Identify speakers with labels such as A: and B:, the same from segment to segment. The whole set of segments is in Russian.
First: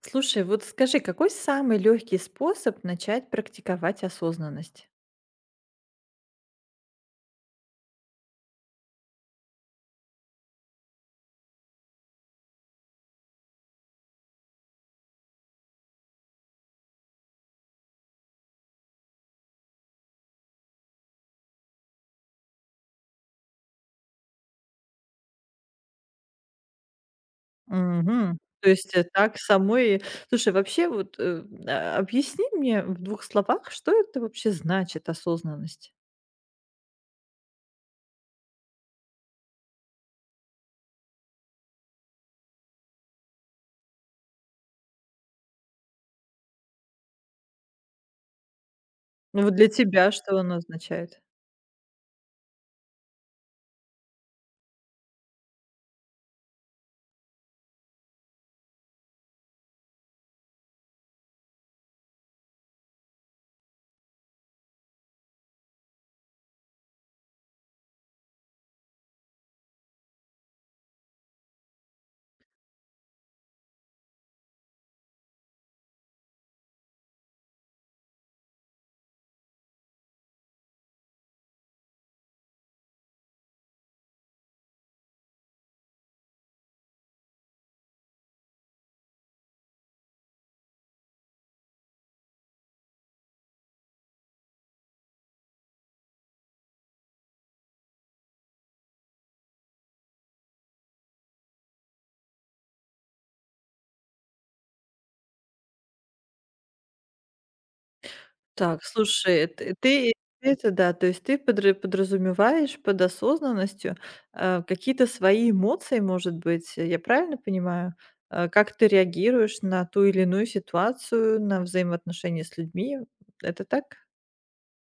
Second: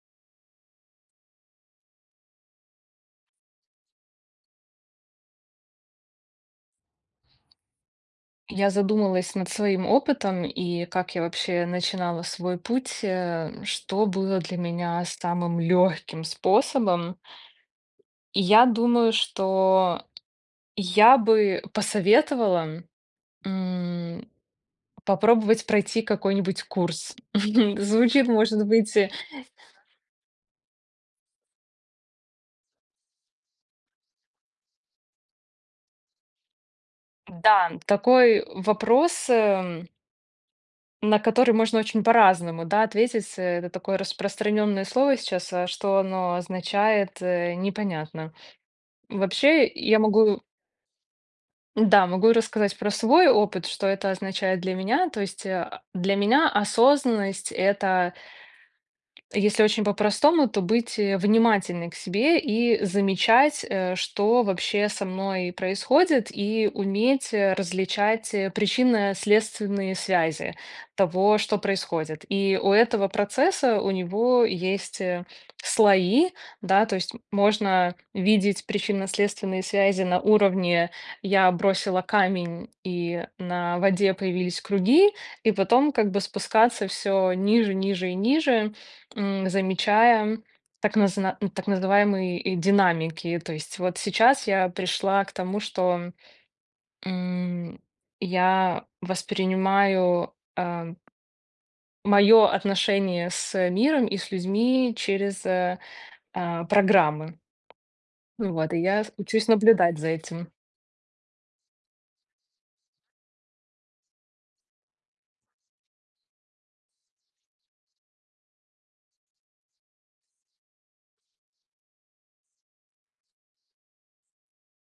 A: Слушай, вот скажи, какой самый легкий способ начать практиковать осознанность?
B: Я задумалась над своим опытом и как я вообще начинала свой путь, что было для меня самым легким способом. И я думаю, что я бы посоветовала м, попробовать пройти какой-нибудь курс. Звучит,
A: Мгм.
B: может
A: То есть
B: быть,
A: так самой... Слушай, вообще вот объясни мне в двух словах, что это вообще значит осознанность?
B: да, такой вопрос, на который можно очень по-разному, да, ответить. Это такое распространенное слово сейчас, а что оно означает, непонятно.
A: Ну вот
B: Вообще,
A: для
B: я
A: тебя что
B: могу,
A: оно означает?
B: да, могу рассказать про свой опыт, что это означает для меня. То есть для меня осознанность это если очень по-простому, то быть внимательной к себе и замечать, что вообще со мной происходит, и уметь различать причинно-следственные связи того, что происходит. И у этого процесса у него есть слои, да, то есть можно видеть причинно-следственные связи на уровне «я бросила камень, и на воде появились круги», и потом как бы спускаться все ниже, ниже и ниже, замечая так называемые, динамики. То есть вот сейчас я пришла к тому, что, м, я воспринимаю, мое отношение с миром и с людьми через, программы. Ну вот, и
A: Так,
B: я с учусь
A: слушай, ты
B: наблюдать за
A: ты
B: этим.
A: это да, то есть ты подры подразумеваешь под осознанностью какие-то свои эмоции, может быть, я правильно понимаю? Э, как ты реагируешь на ту или иную ситуацию, на взаимоотношения с людьми? Это так?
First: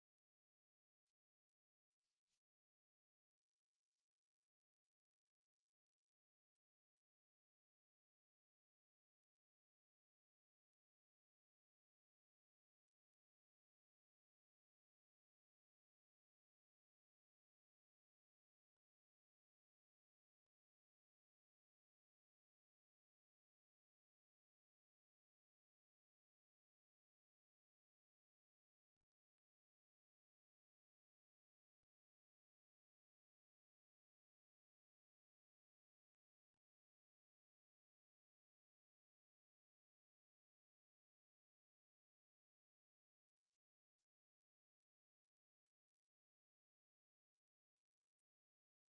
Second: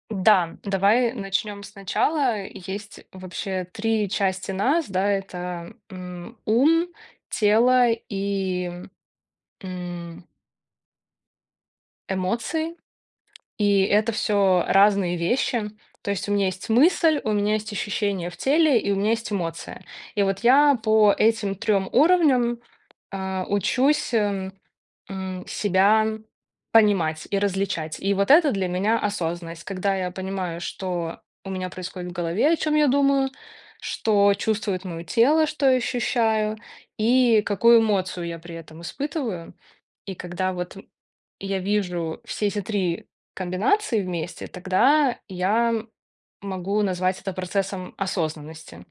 B: Да, давай начнем сначала. Есть вообще 3 части нас, да, это, ум, тело и, м, эмоции. И это все разные вещи. То есть у меня есть мысль, у меня есть ощущение в теле и у меня есть эмоция. И вот я по этим трем уровням, учусь, себя понимать и различать. И вот это для меня осознанность, когда я понимаю, что у меня происходит в голове, о чем я думаю, что чувствует мое тело, что я ощущаю и какую эмоцию я при этом испытываю. И когда вот и я вижу все эти 3 комбинации вместе, тогда я могу назвать это процессом осознанности.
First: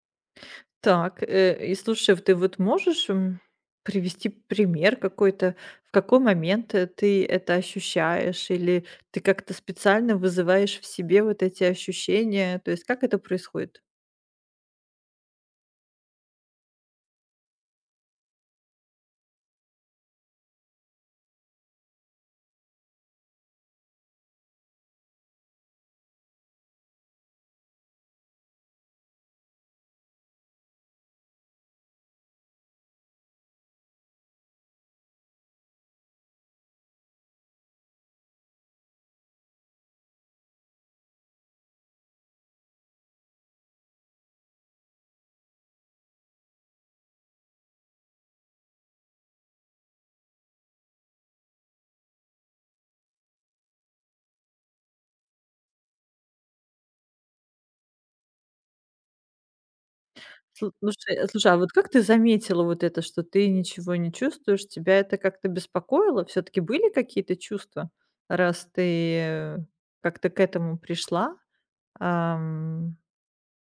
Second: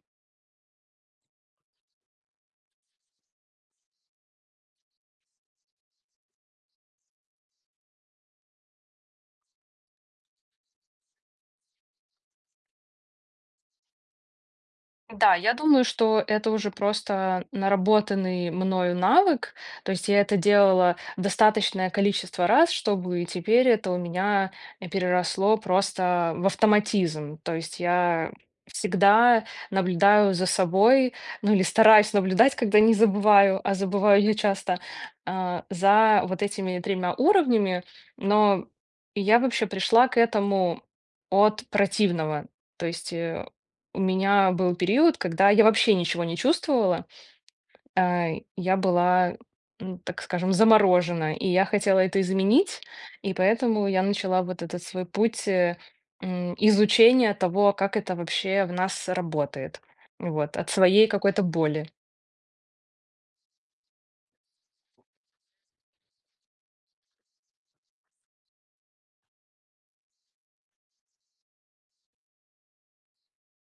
A: Так, э, и слушай, вот ты вот можешь, привести пример какой-то, в какой момент, ты это ощущаешь или ты как-то специально вызываешь в себе вот эти ощущения? То есть как это происходит?
B: Да, я думаю, что это уже просто наработанный мною навык. То есть я это делала достаточное количество раз, чтобы теперь это у меня переросло просто в автоматизм. То есть я всегда наблюдаю за собой, ну или стараюсь наблюдать, когда не забываю, а забываю я часто, за вот этими тремя уровнями. Но я вообще пришла к этому от противного. То есть у меня был период, когда я вообще ничего не чувствовала. А, я была, так скажем, заморожена, и я хотела это изменить, и поэтому я начала вот этот свой путь, изучения того, как это вообще в нас работает. Вот, от своей
A: Слушай,
B: какой-то
A: слушай, а вот
B: боли.
A: как ты заметила вот это, что ты ничего не чувствуешь? Тебя это как-то беспокоило? Все таки были какие-то чувства, раз ты э, как-то к этому пришла? Ам,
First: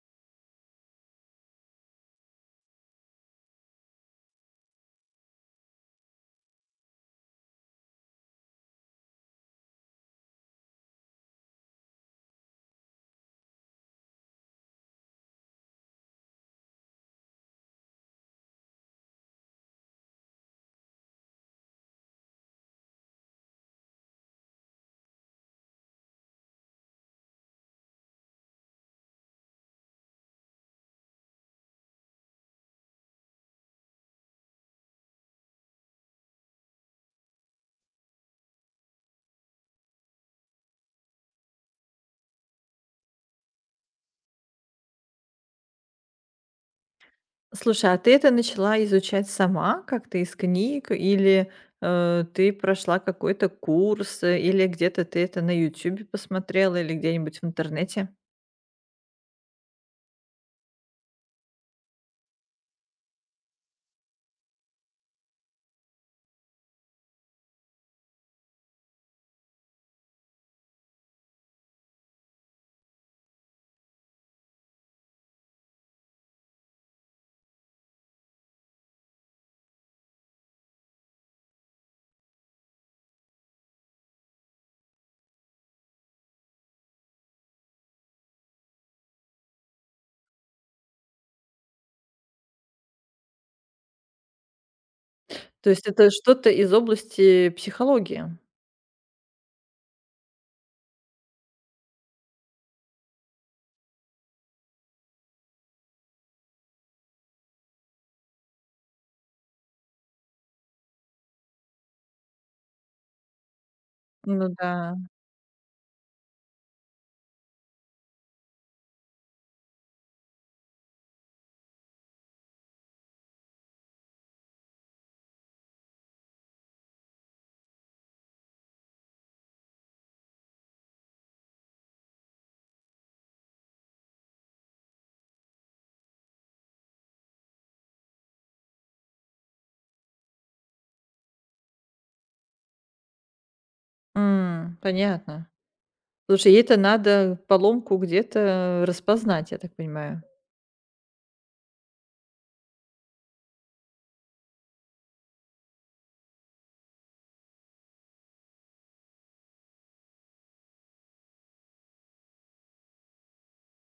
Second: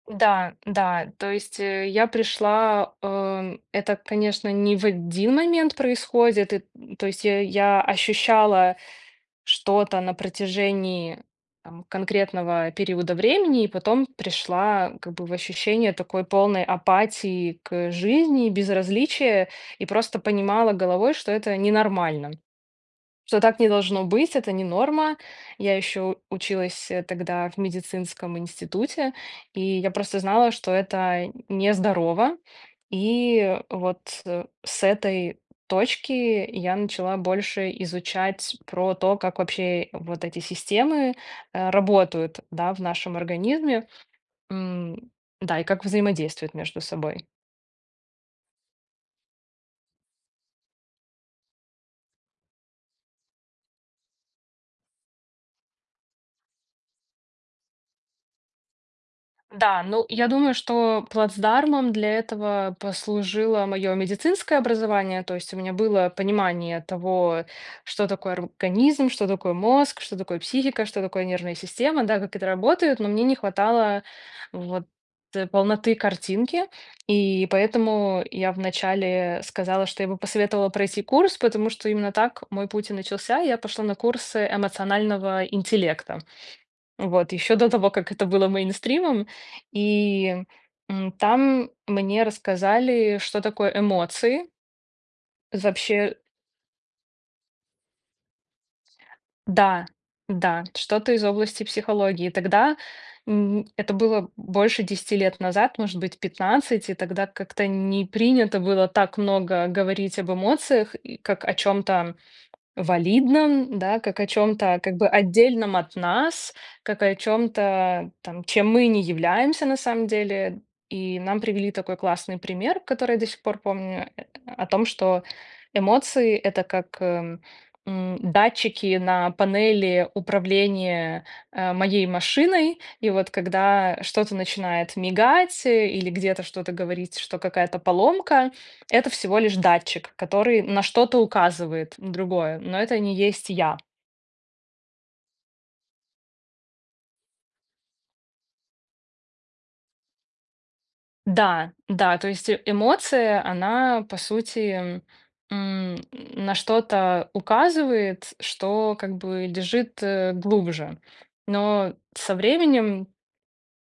B: Да, да, то есть, я пришла, это, конечно, не в один момент происходит, и, то есть я ощущала что-то на протяжении там, конкретного периода времени, и потом пришла как бы в ощущение такой полной апатии к жизни, безразличия, и просто понимала головой, что это ненормально, что так не должно быть, это не норма. Я еще училась тогда в медицинском институте, и я просто знала, что это нездорово. И вот с этой точки я начала больше изучать про то, как вообще вот эти системы работают, да, в нашем организме, М, да, и как взаимодействуют между собой.
A: Слушай, а ты это начала изучать сама как-то из книг или ты прошла какой-то курс, или где-то ты это на "Ютюбе" посмотрела или где-нибудь в интернете?
B: Да, ну, я думаю, что плацдармом для этого послужило мое медицинское образование, то есть у меня было понимание того, что такое организм, что такое мозг, что такое психика, что такое нервная система, да, как это работает, но мне не хватало вот полноты картинки, и поэтому я вначале сказала, что я бы посоветовала пройти курс, потому что именно так мой путь и начался. Я пошла на курсы эмоционального интеллекта. Вот, еще до того, как это было мейнстримом. И, там мне рассказали, что такое эмоции.
A: То есть это
B: Вообще,
A: что-то из области психологии?
B: да, да, что-то из области психологии. Тогда, это было больше 10 лет назад, может быть, 15, и тогда как-то не принято было так много говорить об эмоциях, и как о чем-то валидном, да, как о
A: Ну
B: чем то как
A: да.
B: бы отдельном от нас, как о чем то там, чем мы не являемся на самом деле. И нам привели такой классный пример, который я до сих пор помню, о том, что эмоции- это как, датчики на панели управления, моей машиной. И вот когда что-то начинает мигать, или где-то что-то говорить, что какая-то поломка, это всего лишь датчик, который на что-то указывает, другое, но это не есть я.
A: М, понятно. Слушай, ей-то надо поломку где-то распознать, я так понимаю.
B: Да, да, то есть эмоция, она, по сути, на что-то указывает, что как бы лежит глубже. Но со временем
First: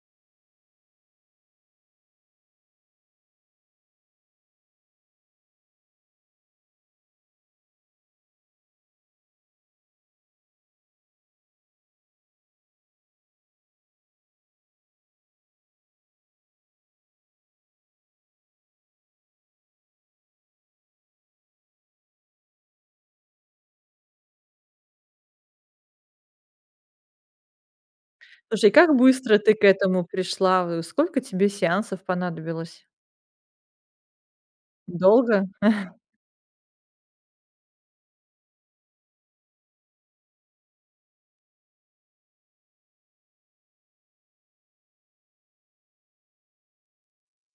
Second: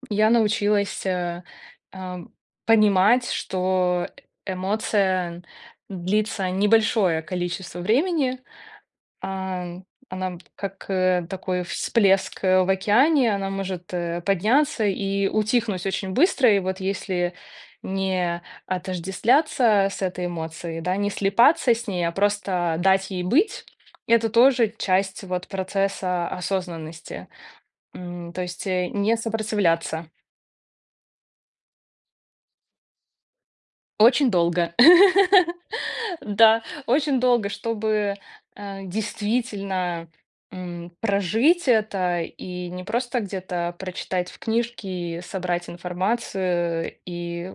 B: я научилась а, понимать, что эмоция длится небольшое количество времени, А, она как, такой всплеск, в океане, она может, подняться и утихнуть очень быстро. И вот если не отождествляться с этой эмоцией, да, не слипаться с ней, а просто дать ей быть, это тоже часть вот процесса осознанности. То есть,
A: Слушай, как
B: не
A: быстро ты к этому
B: сопротивляться.
A: пришла? Э, сколько тебе сеансов понадобилось?
B: Очень долго.
A: Долго?
B: Да, очень долго, чтобы, действительно, прожить это и не просто где-то прочитать в книжке, собрать информацию и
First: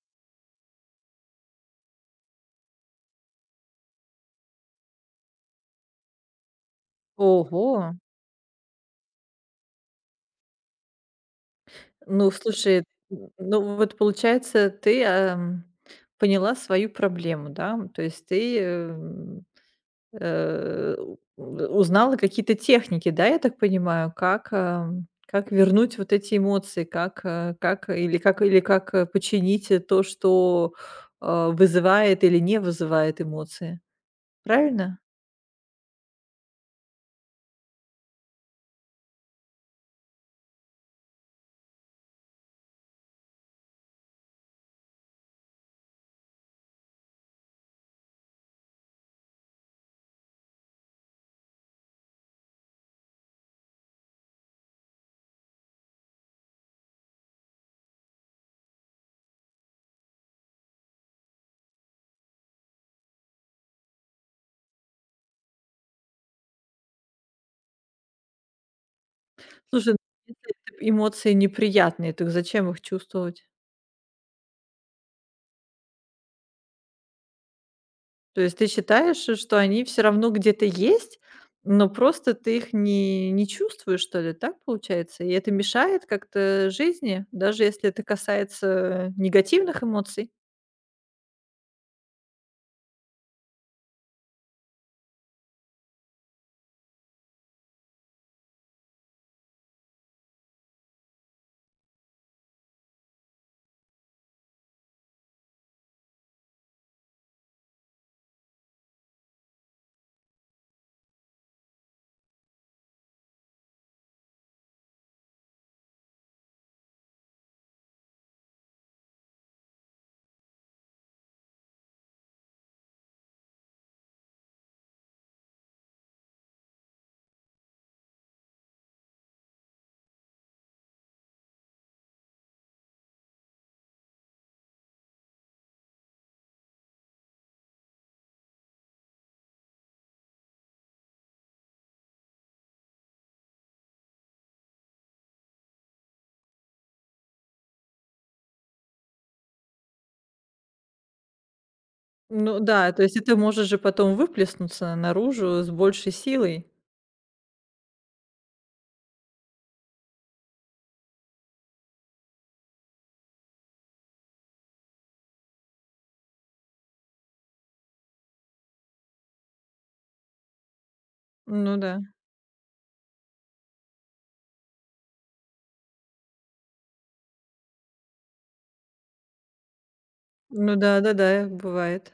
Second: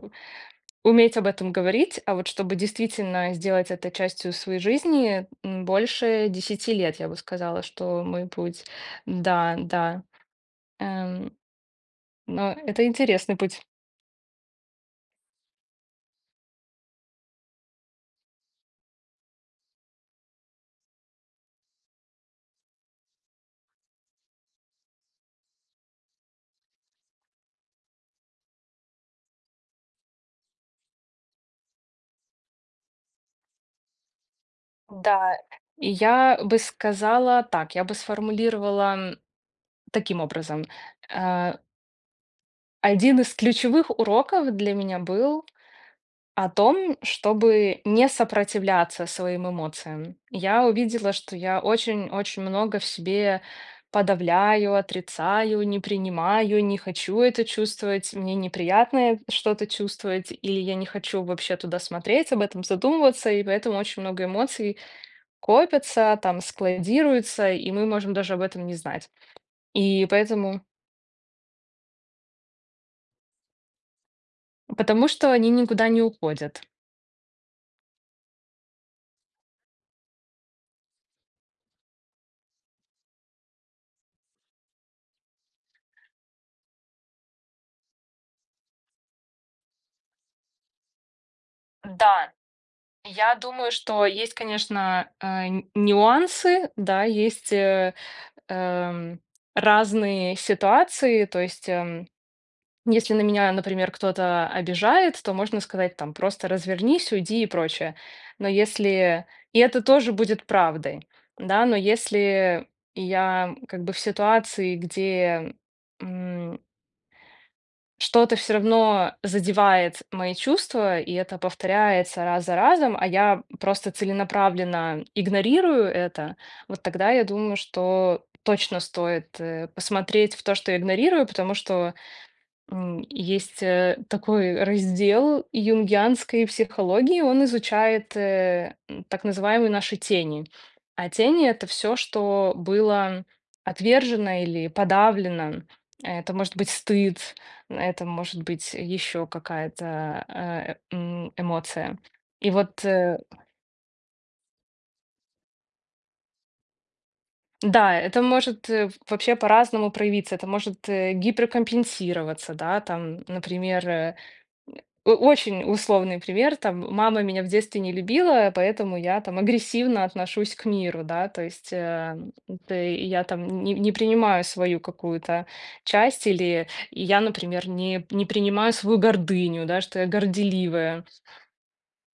B: уметь об этом говорить, а вот чтобы действительно сделать это частью своей жизни, больше 10 лет, я бы сказала,
A: Ого!
B: что мой путь. Да, да. Эм,
A: Ну,
B: но
A: слушай,
B: это
A: н
B: интересный путь.
A: ну, вот получается, ты, поняла свою проблему, да? То есть ты, э, узнала какие-то техники, да, я так понимаю, как вернуть вот эти эмоции, как, э, как или как или как, починить, то, что, вызывает или не вызывает эмоции. Правильно?
B: Да, и я бы сказала так, я бы сформулировала таким образом. Э, Один из ключевых уроков для меня был о том, чтобы не сопротивляться своим эмоциям. Я увидела, что я очень-очень много в себе подавляю, отрицаю, не принимаю, не хочу это чувствовать, мне неприятно что-то чувствовать, или я не хочу вообще туда смотреть, об этом задумываться, и поэтому очень много эмоций копятся, там складируются, и мы можем даже об этом не знать.
A: Слушай, ну,
B: И
A: если
B: поэтому
A: это эмоции неприятные, так зачем их чувствовать?
B: потому что они никуда не уходят.
A: То есть ты считаешь, что они все равно где-то есть, но просто ты их не чувствуешь, что ли? Так получается? И это мешает как-то жизни, даже если это касается, негативных эмоций?
B: Да, я думаю, что есть, конечно, н нюансы, да, есть, эм, разные ситуации, то есть, если на меня, например, кто-то обижает, то можно сказать там просто развернись, уйди и прочее. Но если... И это тоже будет правдой, да, но если я как бы в ситуации, где м, что-то все равно задевает мои чувства, и это повторяется раз за разом, а я просто целенаправленно игнорирую это, вот тогда я думаю, что точно стоит посмотреть в то, что я игнорирую, потому что есть, такой раздел юнгианской психологии, он изучает, так называемые наши тени. А тени- это все, что было отвержено или подавлено. Это может быть стыд, это может быть еще какая-то, эмоция. И
A: Ну
B: вот,
A: да, то есть и ты можешь же потом выплеснуться наружу с большей силой.
B: да, это может, вообще по-разному проявиться. Это может, гиперкомпенсироваться, да, там, например, О очень условный пример, там мама меня в детстве не любила, поэтому я там агрессивно отношусь к миру, да, то есть,
A: Ну да.
B: это я там не принимаю свою какую-то часть или я, например, не принимаю свою гордыню, да, что я
A: Ну да,
B: горделивая.
A: да-да, бывает.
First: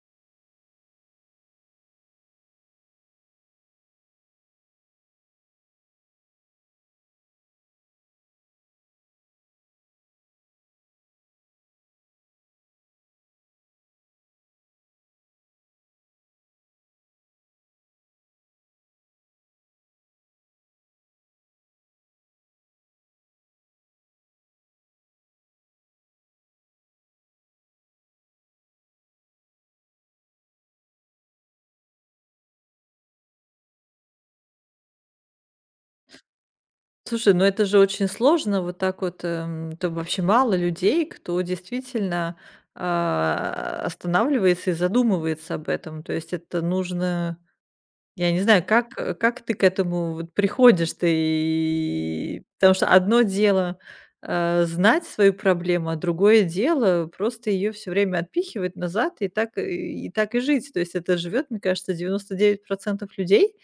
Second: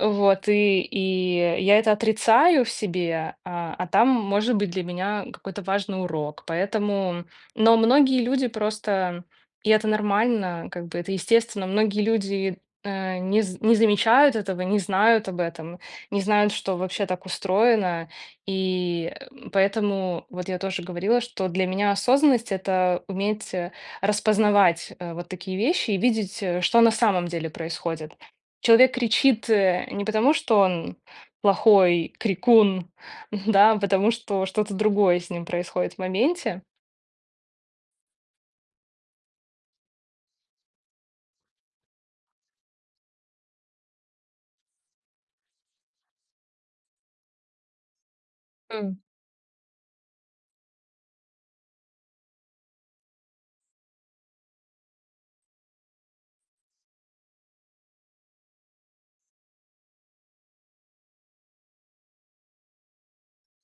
B: Вот, и я это отрицаю в себе, а там может быть для меня какой-то важный урок. Поэтому но многие люди просто и это нормально, как бы это естественно. Многие люди, не замечают этого, не знают об этом, не знают, что вообще так устроено. И, поэтому вот я тоже говорила, что для меня осознанность- это уметь, распознавать, вот такие вещи и видеть, что на самом деле происходит. Человек кричит, не потому, что он плохой крикун, да, а потому что что-то другое с ним происходит в моменте.
A: Слушай, ну это же очень сложно вот так вот, Это вообще мало людей, кто действительно, останавливается и задумывается об этом. То есть это нужно. Я не знаю, как,
B: М.
A: как ты к этому вот приходишь? Ты и Потому что одно дело, знать свою проблему, а другое дело просто ее все время отпихивать назад и так и жить. То есть это живет, мне кажется, 99% людей.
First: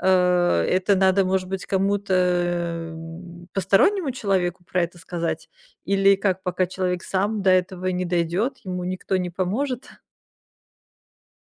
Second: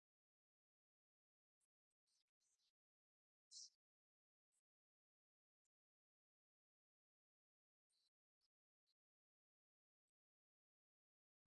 A: Э, это надо, может быть, кому-то, постороннему человеку про это сказать? Или как, пока человек сам до этого не дойдет, ему никто не поможет?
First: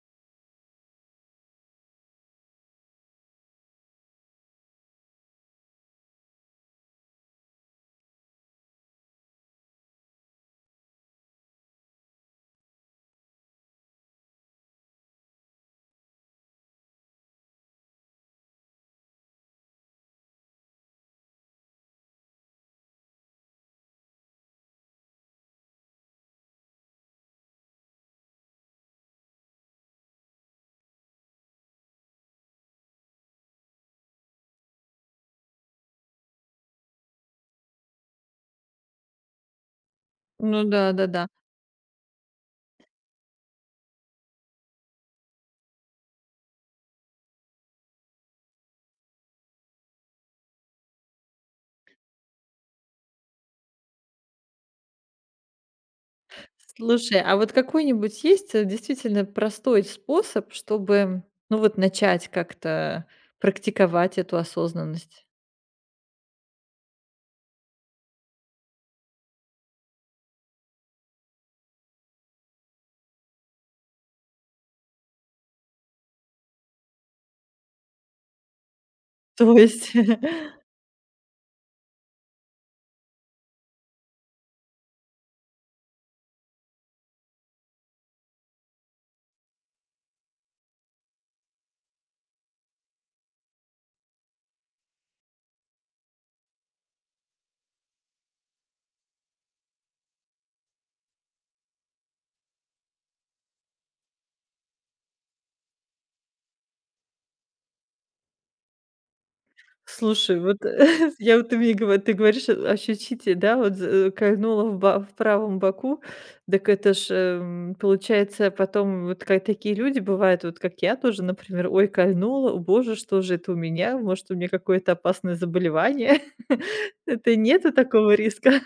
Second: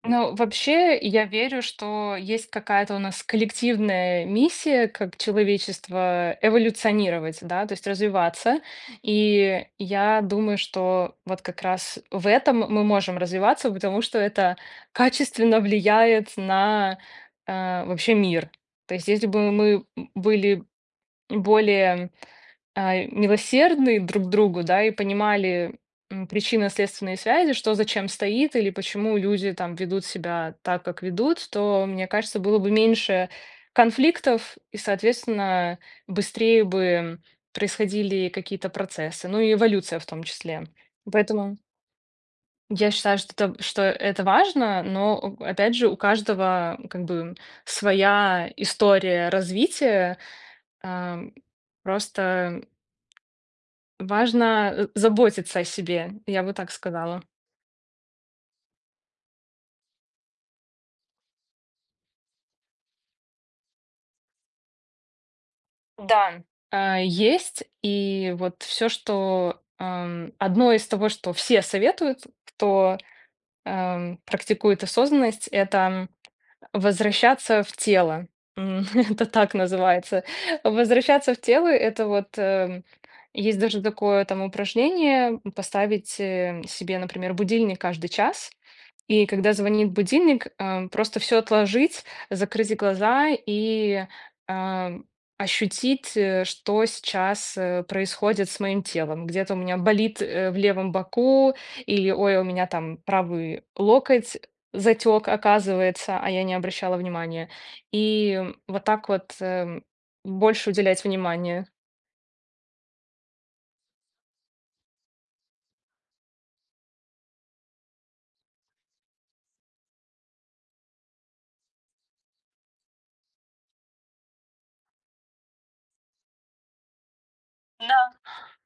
B: Но вообще я верю, что есть какая-то у нас коллективная миссия как человечество эволюционировать, да, то есть развиваться. И я думаю, что вот как раз в этом мы можем развиваться, потому что это качественно влияет на, вообще мир. То есть если бы мы были более, милосердны друг к другу, да, и понимали, причинно-следственные связи, что зачем стоит или почему люди там ведут себя так, как ведут, то, мне кажется, было бы меньше конфликтов и, соответственно, быстрее бы происходили какие-то процессы, ну и эволюция в том
A: Ну
B: числе.
A: да, да-да.
B: Поэтому я считаю, что это важно, но, о опять же, у каждого как бы своя история развития. Ам, просто важно, заботиться о себе, я бы так
A: Слушай,
B: сказала.
A: а вот какой-нибудь есть, действительно простой способ, чтобы, ну, вот начать как-то практиковать эту осознанность?
B: Да, есть. И вот все, что, одно из того, что все советуют, кто, практикует осознанность- это возвращаться в тело. М, это так
A: То есть,
B: называется. Возвращаться в тело- это вот, есть даже такое там упражнение: поставить, себе, например, будильник каждый час, и когда звонит будильник, просто все отложить, закрыть глаза и, эм, ощутить, что сейчас, происходит с моим телом. Где-то у меня болит, в левом боку или, ой, у меня там правый локоть затек, оказывается, а я не обращала внимания. И вот так вот
A: слушай, вот
B: больше уделять
A: я вот ты
B: внимание.
A: мне гово ты говоришь, ощутите, да, вот кольнуло в ба в правом боку. Так это ж, получается, потом вот как такие люди бывают, вот как я тоже, например: "Ой, кольнуло, о боже, что же это у меня? Может, у меня какое-то опасное заболевание?" Это нету такого риска?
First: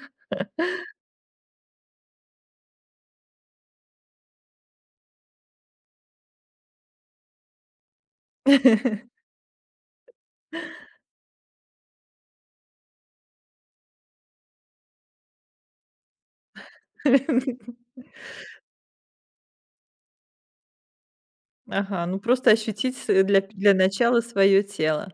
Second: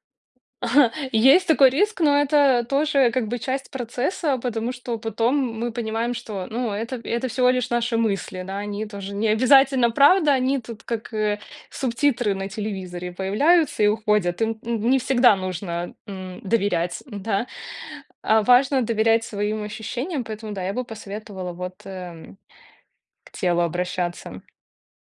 B: Есть такой риск, но это тоже как бы часть процесса, потому что потом мы понимаем, что, ну, это всего лишь наши мысли, да, они тоже не обязательно правда, они тут как субтитры на телевизоре появляются и уходят. Им не всегда нужно доверять, да. А важно доверять своим ощущениям, поэтому, да, я бы посоветовала вот
A: Ага, ну просто ощутить
B: к
A: для
B: телу
A: начала
B: обращаться.
A: свое тело.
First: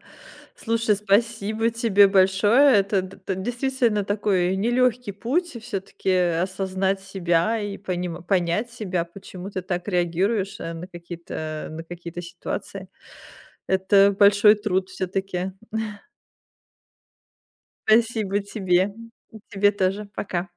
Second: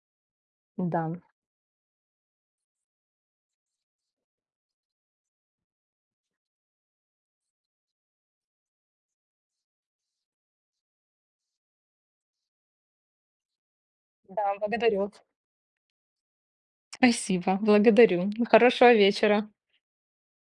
A: Слушай,
B: Да,
A: спасибо тебе большое. Это д т действительно такой нелегкий путь все таки осознать себя и понима понять себя, почему ты так реагируешь, на какие-то ситуации. Это
B: да,
A: большой труд все
B: благодарю.
A: таки.
B: Спасибо, благодарю.
A: Спасибо
B: Хорошего
A: тебе. И
B: вечера.
A: тебе тоже. Пока.